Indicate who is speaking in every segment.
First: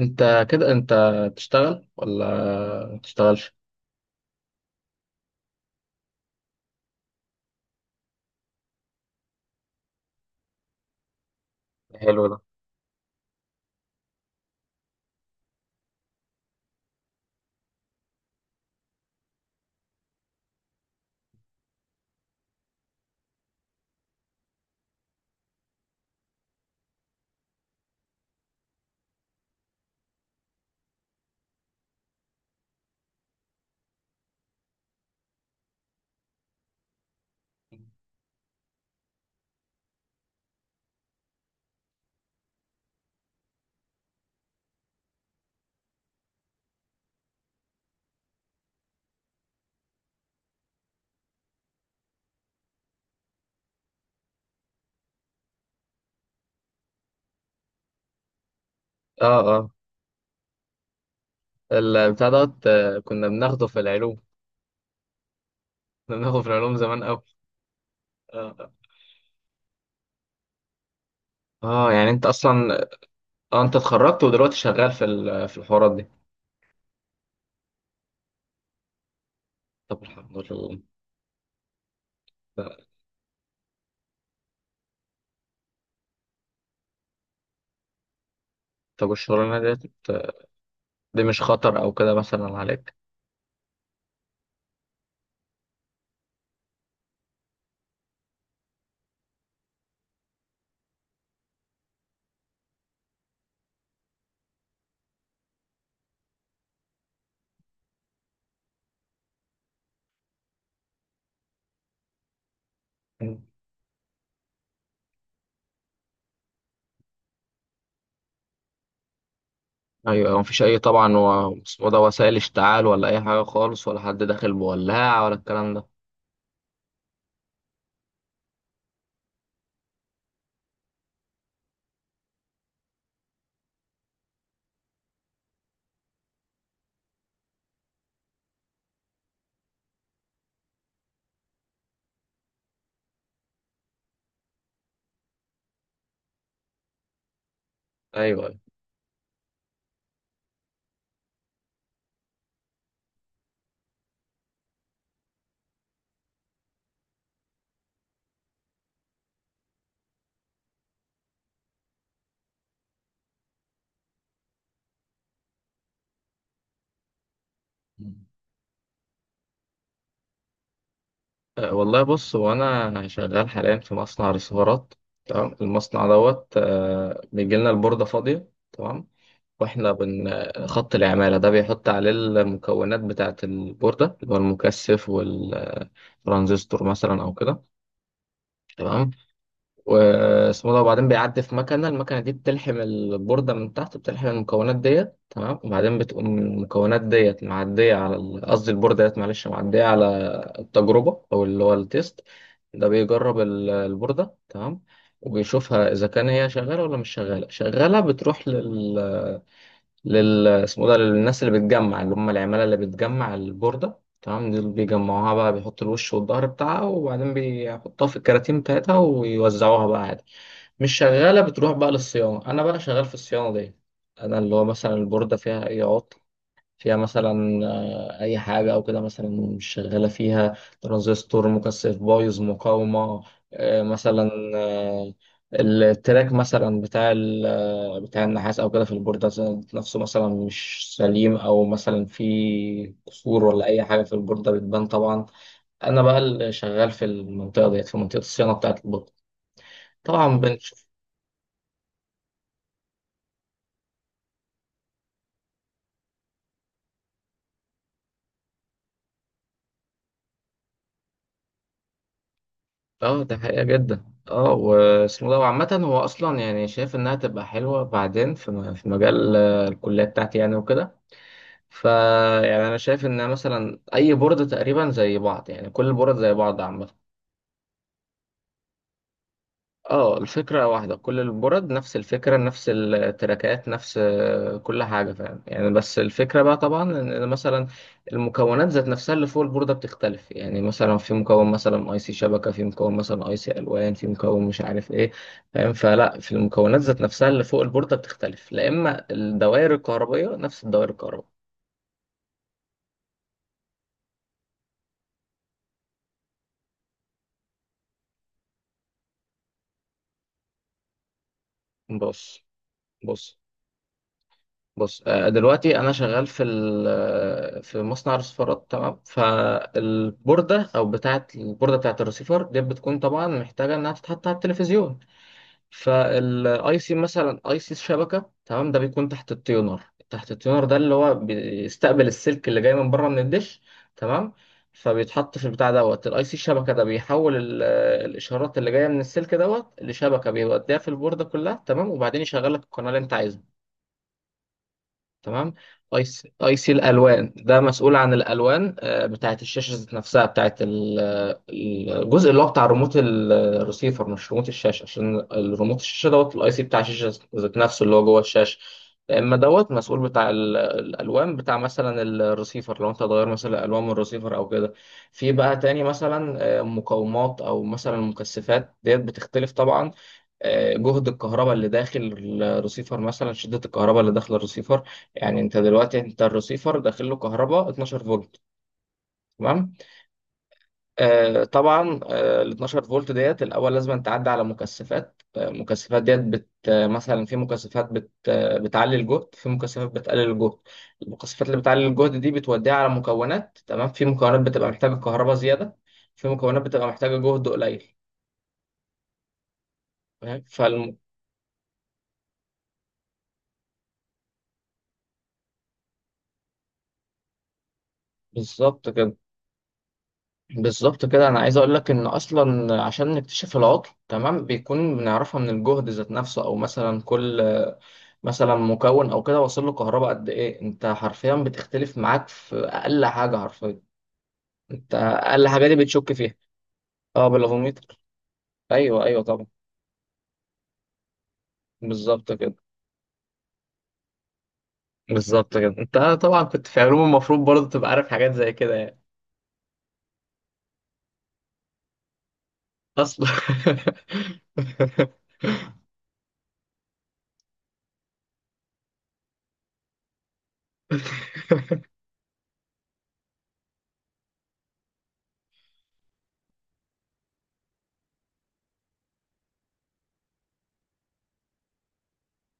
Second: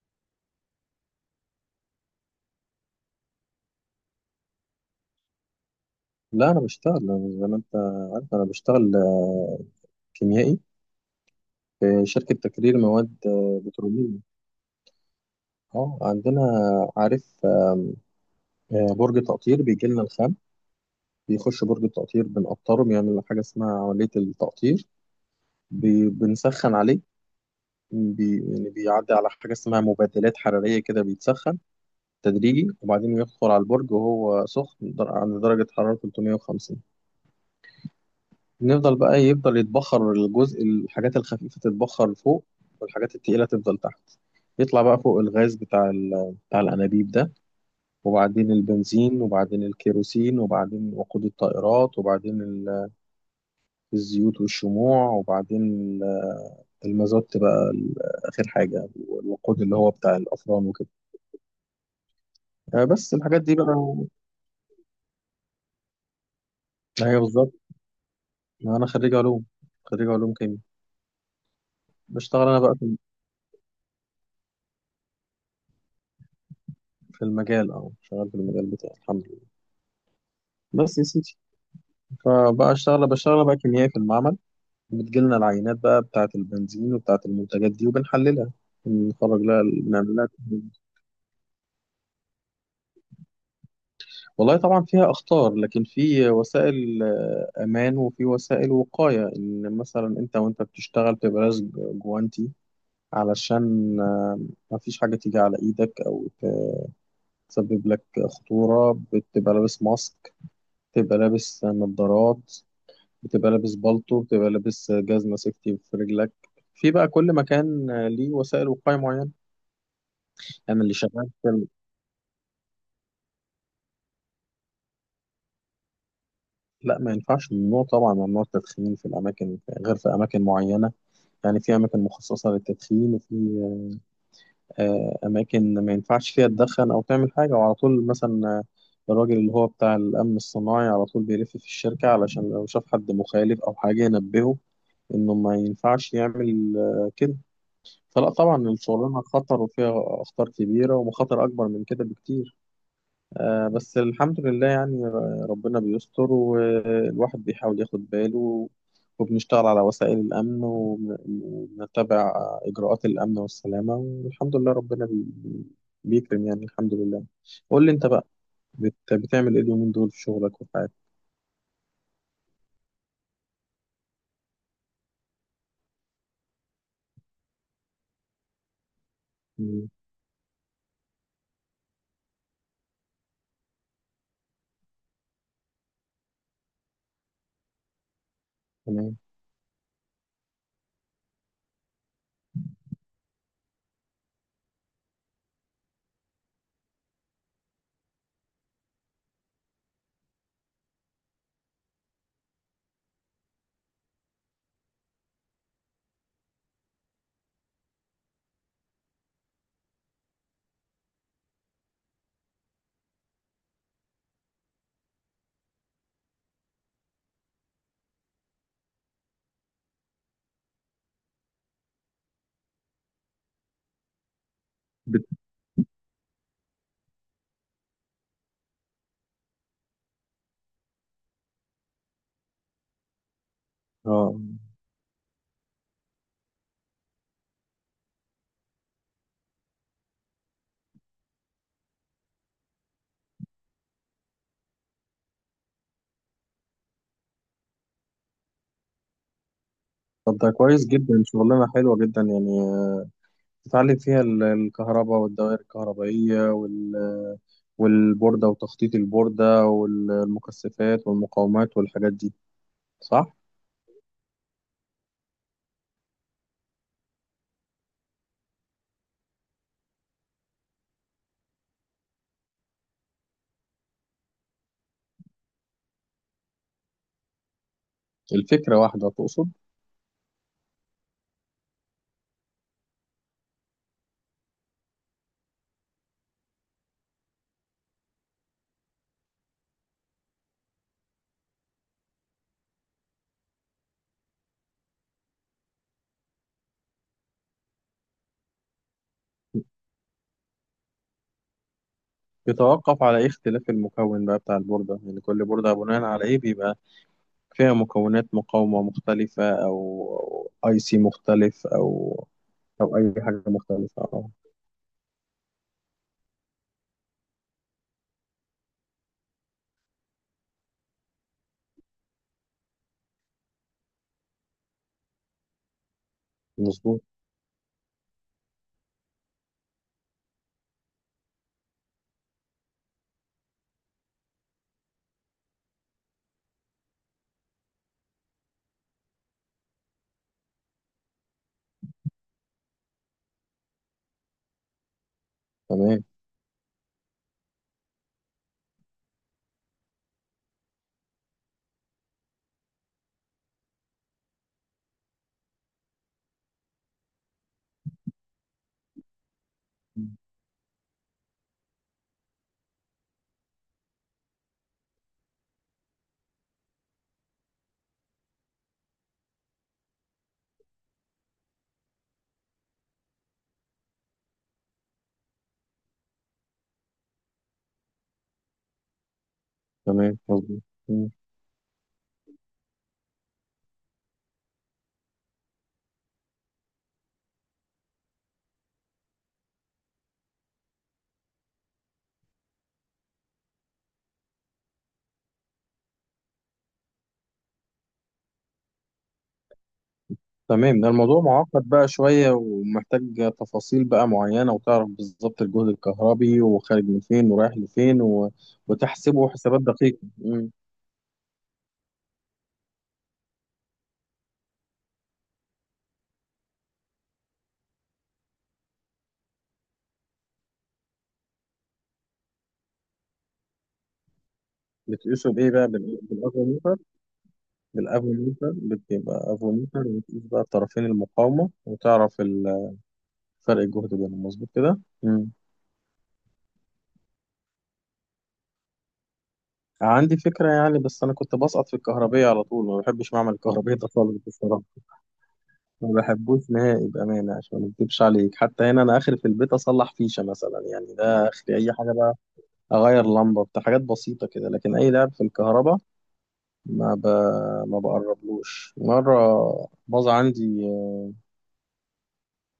Speaker 1: انت كده انت تشتغل ولا ما تشتغلش؟
Speaker 2: لا، انا بشتغل زي ما انت عارف، انا بشتغل كيميائي في
Speaker 1: حلو
Speaker 2: شركه
Speaker 1: ده.
Speaker 2: تكرير مواد بتروليه. اه، عندنا عارف برج تقطير، بيجي لنا الخام بيخش برج التقطير بنقطره، بيعمل حاجه اسمها عمليه التقطير. بنسخن عليه، يعني بيعدي على حاجه اسمها مبادلات حراريه كده، بيتسخن تدريجي وبعدين يدخل على البرج وهو سخن عند درجه حراره 350. نفضل بقى إيه، يفضل يتبخر الجزء، الحاجات الخفيفة تتبخر فوق والحاجات التقيلة تفضل تحت. يطلع بقى فوق الغاز بتاع بتاع الأنابيب ده، وبعدين البنزين، وبعدين الكيروسين، وبعدين وقود الطائرات، وبعدين الزيوت والشموع، وبعدين المازوت بقى، آخر حاجة
Speaker 1: اه،
Speaker 2: والوقود
Speaker 1: اه.
Speaker 2: اللي هو بتاع الأفران وكده.
Speaker 1: البتاع دوت،
Speaker 2: بس
Speaker 1: كنا
Speaker 2: الحاجات دي
Speaker 1: بناخده
Speaker 2: بقى
Speaker 1: في العلوم كنا بناخده في العلوم زمان
Speaker 2: هي
Speaker 1: قوي.
Speaker 2: بالظبط.
Speaker 1: اه.
Speaker 2: ما أنا خريج علوم، خريج علوم كيمياء.
Speaker 1: يعني انت
Speaker 2: بشتغل أنا بقى
Speaker 1: اصلا.
Speaker 2: في
Speaker 1: اه، انت اتخرجت ودلوقتي شغال في الحوارات دي.
Speaker 2: في المجال، أه، شغال في المجال بتاعي الحمد لله.
Speaker 1: طب، الحمد لله.
Speaker 2: بس يا سيدي، فبقى اشتغل، بشتغل بقى كيميائي في المعمل. بتجيلنا العينات بقى بتاعة البنزين وبتاعة المنتجات دي وبنحللها،
Speaker 1: طب،
Speaker 2: بنخرج لها،
Speaker 1: والشغلانه دي
Speaker 2: بنعمل لها تحليل.
Speaker 1: دي مش خطر او كده مثلا عليك؟
Speaker 2: والله طبعا فيها أخطار، لكن في وسائل أمان وفي وسائل وقاية، إن مثلا أنت وأنت بتشتغل تبقى جوانتي، علشان ما فيش حاجة تيجي على إيدك أو تسبب لك خطورة. بتبقى لابس ماسك، تبقى لابس نظارات، بتبقى لابس بالطو، بتبقى لابس جزمة سيفتي في رجلك. في بقى كل مكان ليه وسائل وقاية معينة.
Speaker 1: ايوه، مفيش اي
Speaker 2: أنا اللي
Speaker 1: طبعا،
Speaker 2: شغال في
Speaker 1: اسمه ده وسائل اشتعال ولا اي حاجه خالص، ولا حد داخل بولاعه ولا الكلام ده.
Speaker 2: لا، ما ينفعش، ممنوع طبعا، ممنوع التدخين في الأماكن غير في أماكن معينة، يعني في أماكن مخصصة للتدخين، وفي أماكن ما ينفعش فيها تدخن أو تعمل حاجة. وعلى طول مثلا الراجل اللي هو بتاع الأمن الصناعي على طول بيلف في الشركة علشان لو شاف حد مخالف أو حاجة ينبهه إنه ما ينفعش يعمل كده. فلا،
Speaker 1: ايوه،
Speaker 2: طبعا الشغلانة خطر وفيها أخطار كبيرة، ومخاطر أكبر من كده بكتير. آه، بس الحمد لله يعني ربنا بيستر والواحد بيحاول ياخد باله، وبنشتغل على وسائل الأمن وبنتبع إجراءات الأمن والسلامة، والحمد لله ربنا بيكرم يعني، الحمد لله. قول لي أنت
Speaker 1: أيوة.
Speaker 2: بقى، بتعمل إيه اليومين دول في شغلك وفي حياتك؟
Speaker 1: والله بص، هو انا شغال حاليا في مصنع ريسيفرات. تمام. المصنع دوت، بيجي لنا البورده فاضيه. تمام.
Speaker 2: مم،
Speaker 1: واحنا بن خط العماله ده بيحط عليه المكونات بتاعه البورده اللي هو المكثف والترانزستور مثلا او كده. تمام.
Speaker 2: تمام.
Speaker 1: واسمه ده، وبعدين بيعدي في المكنه دي بتلحم البورده من تحت، بتلحم المكونات ديت. تمام. وبعدين بتقوم المكونات ديت معديه على قصدي البورده ديت، معلش، معديه على التجربه او اللي هو التيست. ده بيجرب البورده. تمام. وبيشوفها اذا كان هي شغاله ولا مش شغاله. شغاله بتروح لل اسمه ده للناس اللي بتجمع، اللي هم العماله اللي بتجمع البورده. تمام. دول بيجمعوها بقى، بيحطوا الوش والظهر بتاعها، وبعدين بيحطوها في الكراتين بتاعتها ويوزعوها بقى عادي. مش شغالة بتروح بقى للصيانة. أنا بقى شغال في الصيانة دي. أنا اللي هو مثلا البوردة
Speaker 2: بت-
Speaker 1: فيها أي عطل، فيها مثلا آه، أي حاجة أو كده، مثلا مش شغالة فيها ترانزستور، مكثف بايظ، مقاومة مثلا
Speaker 2: اه.
Speaker 1: التراك مثلا بتاع بتاع النحاس أو كده في البوردة، نفسه مثلا مش سليم، أو مثلا في كسور ولا أي حاجة في البوردة بتبان طبعا. أنا بقى اللي شغال في المنطقة ديت، في منطقة الصيانة بتاعة البوردة
Speaker 2: طب
Speaker 1: طبعا.
Speaker 2: ده كويس جدا، شغلانة حلوة جدا، يعني تتعلم فيها الكهرباء والدوائر الكهربائية والبوردة وتخطيط البوردة والمكثفات والمقاومات والحاجات دي،
Speaker 1: اه،
Speaker 2: صح؟
Speaker 1: ده حقيقة جدا. اه، واسمه ده. وعامة هو أصلا يعني شايف إنها تبقى حلوة بعدين في مجال الكلية بتاعتي يعني وكده. فا يعني أنا شايف إن مثلا أي بورد تقريبا زي بعض، يعني كل البورد زي بعض عامة.
Speaker 2: الفكرة واحدة تقصد؟
Speaker 1: اه، الفكرة واحدة، كل البرد نفس الفكرة، نفس التراكات، نفس كل حاجة، فاهم يعني. بس الفكرة بقى طبعا إن مثلا المكونات ذات نفسها اللي فوق البوردة بتختلف، يعني مثلا في مكون مثلا اي سي شبكة، في مكون مثلا اي سي الوان، في مكون مش عارف ايه، فاهم. فلا، في المكونات ذات نفسها اللي فوق البوردة بتختلف، لا اما الدوائر الكهربائية نفس الدوائر الكهربائية.
Speaker 2: يتوقف على إيه اختلاف المكون بقى بتاع البوردة؟ يعني كل بوردة بناء على إيه بيبقى فيها مكونات مقاومة مختلفة، أو أي سي مختلف، أو
Speaker 1: بص،
Speaker 2: أو أي
Speaker 1: بص،
Speaker 2: حاجة مختلفة، أه.
Speaker 1: بص، دلوقتي انا شغال في ال- آه، في مصنع رصفارات. تمام. فالبورده او بتاعه البورده بتاعه الرسيفر دي بتكون طبعا محتاجه انها تتحط على التلفزيون. فالاي سي
Speaker 2: مظبوط.
Speaker 1: مثلا اي سي الشبكه، تمام، ده بيكون تحت التيونر. تحت التيونر ده اللي هو بيستقبل السلك اللي جاي من بره من الدش. تمام. فبيتحط في البتاع دوت، الاي سي الشبكه ده بيحول الاشارات اللي جايه من السلك دوت لشبكه، بيوديها في البورده كلها. تمام. وبعدين يشغل لك القناه اللي انت عايزها. تمام. اي
Speaker 2: تمام.
Speaker 1: سي اي سي الالوان ده مسؤول عن الالوان بتاعه الشاشه ذات نفسها، بتاعه الجزء اللي هو بتاع ريموت الريسيفر، مش ريموت الشاشه، عشان الريموت الشاشه دوت الاي سي بتاع الشاشه ذات نفسه اللي هو جوه الشاشه. اما دوت مسؤول بتاع الالوان بتاع مثلا الريسيفر، لو انت هتغير مثلا الالوان من الريسيفر او كده. في بقى تاني مثلا مقاومات او مثلا مكثفات ديت بتختلف طبعا. جهد الكهرباء اللي داخل الريسيفر، مثلا شدة الكهرباء اللي داخل الريسيفر. يعني انت دلوقتي الريسيفر داخل له كهرباء 12 فولت. تمام.
Speaker 2: تمام، مظبوط.
Speaker 1: طبعا، ال 12 فولت ديت الاول لازم تعدي على مكثفات ديت بت آه، مثلا في مكثفات بت آه بتعلي الجهد، في مكثفات بتقلل الجهد. المكثفات اللي بتعلي الجهد دي بتوديها على مكونات. تمام. في مكونات بتبقى محتاجة كهرباء زيادة، في مكونات بتبقى محتاجة جهد قليل، فاهم.
Speaker 2: تمام. ده الموضوع معقد بقى شوية، ومحتاج تفاصيل بقى معينة، وتعرف بالظبط الجهد الكهربي، وخارج من فين ورايح لفين،
Speaker 1: بالظبط كده.
Speaker 2: وتحسبه حسابات دقيقة، مم.
Speaker 1: بالظبط كده، انا عايز اقول لك ان اصلا عشان نكتشف العطل، تمام، بيكون بنعرفها من الجهد ذات نفسه، او مثلا كل مثلا مكون او كده واصل له كهرباء قد ايه، انت حرفيا بتختلف معاك في اقل حاجه، حرفيا انت
Speaker 2: بتقيسه
Speaker 1: اقل
Speaker 2: بإيه
Speaker 1: حاجه
Speaker 2: بقى،
Speaker 1: دي بتشك فيها.
Speaker 2: بالأفوميتر؟
Speaker 1: اه، بالافوميتر.
Speaker 2: بالأفوميتر،
Speaker 1: ايوه، ايوه،
Speaker 2: بتبقى
Speaker 1: طبعا.
Speaker 2: أفوميتر وتقيس بقى الطرفين المقاومة وتعرف
Speaker 1: بالظبط كده.
Speaker 2: فرق الجهد بينهم، مظبوط كده، مم.
Speaker 1: بالظبط كده، انت طبعا كنت في علوم، المفروض برضه تبقى عارف حاجات زي كده يعني.
Speaker 2: عندي فكرة يعني، بس أنا كنت بسقط في الكهربية على طول، ما بحبش
Speaker 1: اصلا
Speaker 2: معمل الكهربية ده خالص بصراحة. ما بحبوش نهائي بأمانة، عشان ما اكدبش عليك، حتى هنا أنا آخر في البيت أصلح فيشة مثلا، يعني ده آخر أي حاجة بقى. أغير لمبة، بتاع حاجات بسيطة كده، لكن أي لعب في الكهرباء ما ب... ما بقربلوش مرة. باظ عندي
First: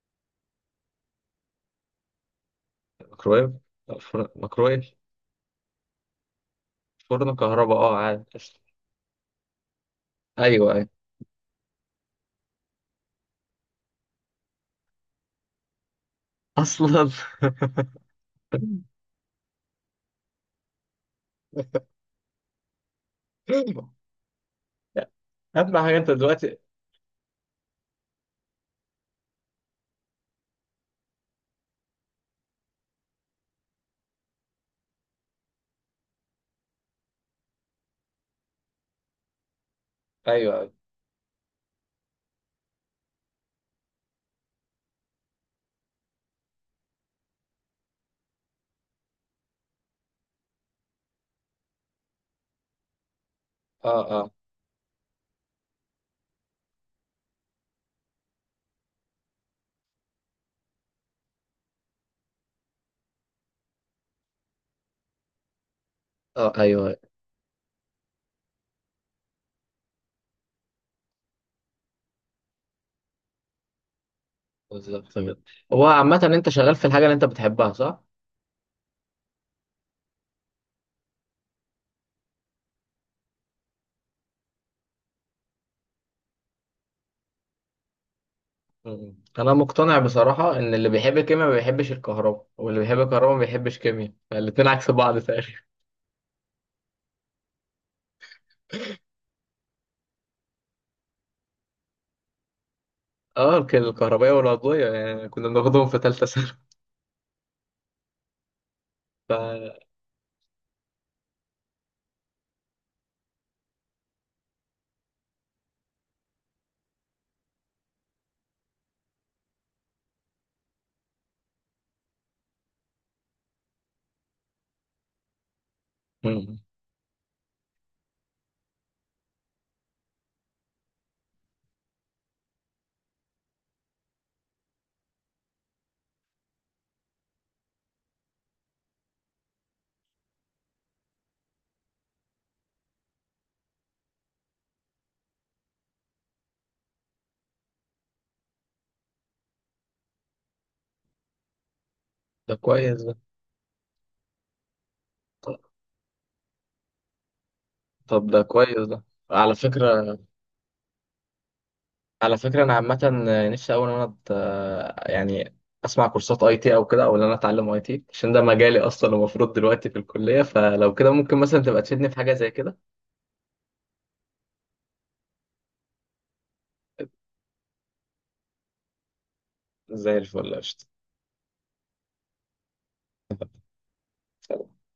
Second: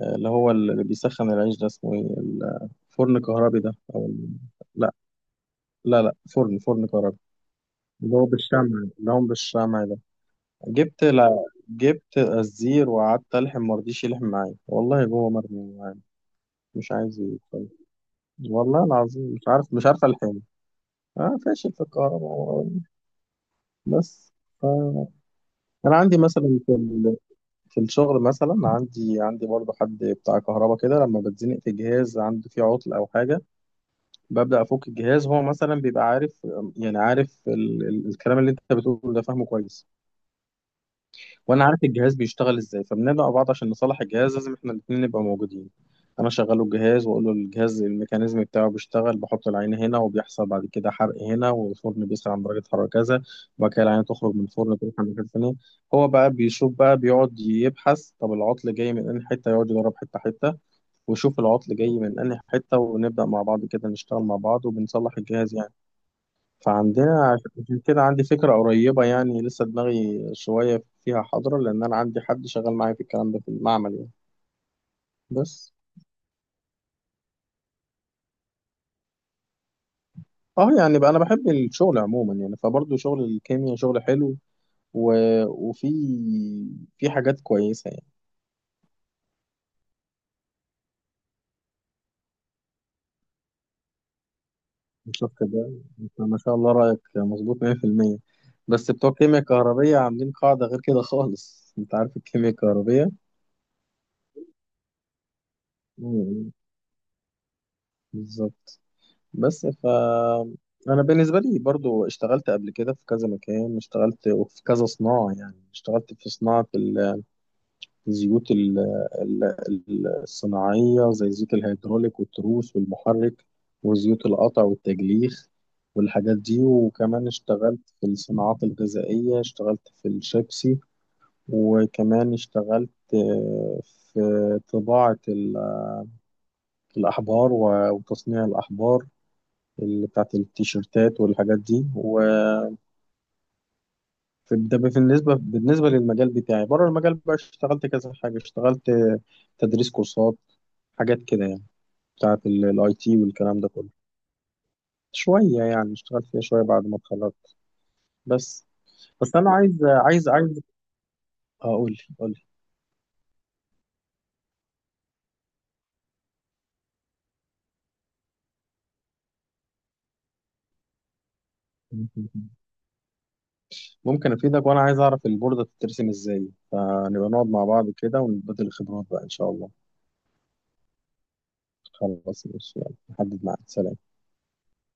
Speaker 2: اللي هو اللي بيسخن العيش ده، اسمه إيه، الفرن
Speaker 1: ميكرويف.
Speaker 2: كهربي ده، أو
Speaker 1: فر-
Speaker 2: لا،
Speaker 1: ميكرويف
Speaker 2: لا، لا، فرن، فرن كهربي،
Speaker 1: فرن كهرباء، اه،
Speaker 2: اللي
Speaker 1: عادي.
Speaker 2: هو بالشمع، اللي هو بالشمع ده.
Speaker 1: ايوه، أيوه.
Speaker 2: جبت لا جبت الزير وقعدت ألحم، مرضيش يلحم معايا، والله جوه مرمي معايا، مش
Speaker 1: اصلا
Speaker 2: عايز يتفرج. والله العظيم مش عارف الحين. اه، فاشل في الكهرباء بس، آه.
Speaker 1: اهم
Speaker 2: انا
Speaker 1: حاجه انت
Speaker 2: عندي
Speaker 1: دلوقتي.
Speaker 2: مثلا في الشغل مثلا، عندي برضه حد بتاع كهرباء كده، لما بتزنق في جهاز عنده فيه عطل او حاجه، ببدا افك الجهاز. هو مثلا بيبقى عارف، يعني عارف الكلام اللي انت بتقوله ده فاهمه كويس،
Speaker 1: ايوه، ايوه.
Speaker 2: وانا عارف الجهاز بيشتغل ازاي، فبندعو بعض عشان نصلح الجهاز، لازم احنا الاثنين نبقى موجودين. انا شغله الجهاز، واقول له الجهاز الميكانيزم بتاعه بيشتغل بحط العين هنا، وبيحصل بعد كده حرق هنا، والفرن بيسخن عند درجه حراره كذا، وبعد كده
Speaker 1: اه،
Speaker 2: العين
Speaker 1: اه،
Speaker 2: تخرج من الفرن تروح عند مكان تاني. هو بقى بيشوف، بقى بيقعد يبحث طب العطل جاي من انهي حته، يقعد يجرب حته حته، ويشوف العطل جاي من انهي حته، ونبدا مع بعض كده، نشتغل مع بعض وبنصلح الجهاز يعني.
Speaker 1: اه، ايوه.
Speaker 2: فعندنا عشان كده عندي فكرة قريبة يعني، لسه دماغي شوية فيها حاضرة، لأن أنا عندي حد شغال معايا في الكلام ده في المعمل يعني،
Speaker 1: بالظبط، تمام.
Speaker 2: بس.
Speaker 1: هو عامة انت شغال في الحاجة اللي انت بتحبها، صح؟
Speaker 2: اه، يعني بقى أنا بحب الشغل عموما يعني، فبرضه شغل الكيمياء شغل حلو، و... وفي في حاجات كويسة يعني.
Speaker 1: م- انا مقتنع بصراحة ان اللي بيحب الكيمياء ما بيحبش الكهرباء، واللي بيحب الكهرباء ما بيحبش كيمياء، الاتنين عكس بعض
Speaker 2: شفت
Speaker 1: تقريبا
Speaker 2: ده؟ أنت ما شاء الله رأيك مظبوط 100%. بس بتوع الكيمياء الكهربية عاملين قاعدة غير كده خالص، أنت عارف الكيمياء الكهربية،
Speaker 1: اه، الكهربائية والعضوية، يعني كنا بناخدهم في تالتة ثانوي.
Speaker 2: مم. بالظبط.
Speaker 1: ف
Speaker 2: بس انا بالنسبه لي برضو اشتغلت قبل كده في كذا مكان، اشتغلت في كذا صناعه يعني، اشتغلت في صناعه الزيوت ال- الصناعيه، زي زيوت الهيدروليك والتروس والمحرك، وزيوت القطع والتجليخ والحاجات
Speaker 1: م-
Speaker 2: دي. وكمان اشتغلت في الصناعات الغذائيه، اشتغلت في الشيبسي. وكمان اشتغلت في طباعه الاحبار وتصنيع الاحبار اللي بتاعت التيشيرتات والحاجات دي، وده. بالنسبة للمجال بتاعي بره المجال بقى، اشتغلت كذا حاجة، اشتغلت تدريس كورسات، حاجات كده يعني، بتاعت
Speaker 1: ده
Speaker 2: الاي
Speaker 1: كويس ده.
Speaker 2: تي والكلام ده كله.
Speaker 1: طب
Speaker 2: شوية يعني، اشتغلت فيها شوية بعد ما اتخرجت،
Speaker 1: طب ده
Speaker 2: بس.
Speaker 1: كويس ده.
Speaker 2: بس أنا
Speaker 1: على
Speaker 2: عايز
Speaker 1: فكرة
Speaker 2: عايز عايز أقول لي قول
Speaker 1: على فكرة أنا عامة نفسي أوي إن أنا يعني أسمع كورسات أي تي أو كده، أو إن أنا أتعلم أي تي، عشان ده مجالي أصلا المفروض دلوقتي في الكلية. فلو كده ممكن مثلا تبقى تفيدني في
Speaker 2: لي
Speaker 1: حاجة زي كده.
Speaker 2: ممكن أفيدك، وأنا عايز أعرف البوردة بتترسم إزاي، فنبقى نقعد مع بعض كده ونبدل الخبرات بقى إن شاء الله.
Speaker 1: زي الفل، قشطة.
Speaker 2: خلاص ماشي، يلا نحدد ميعاد، سلام.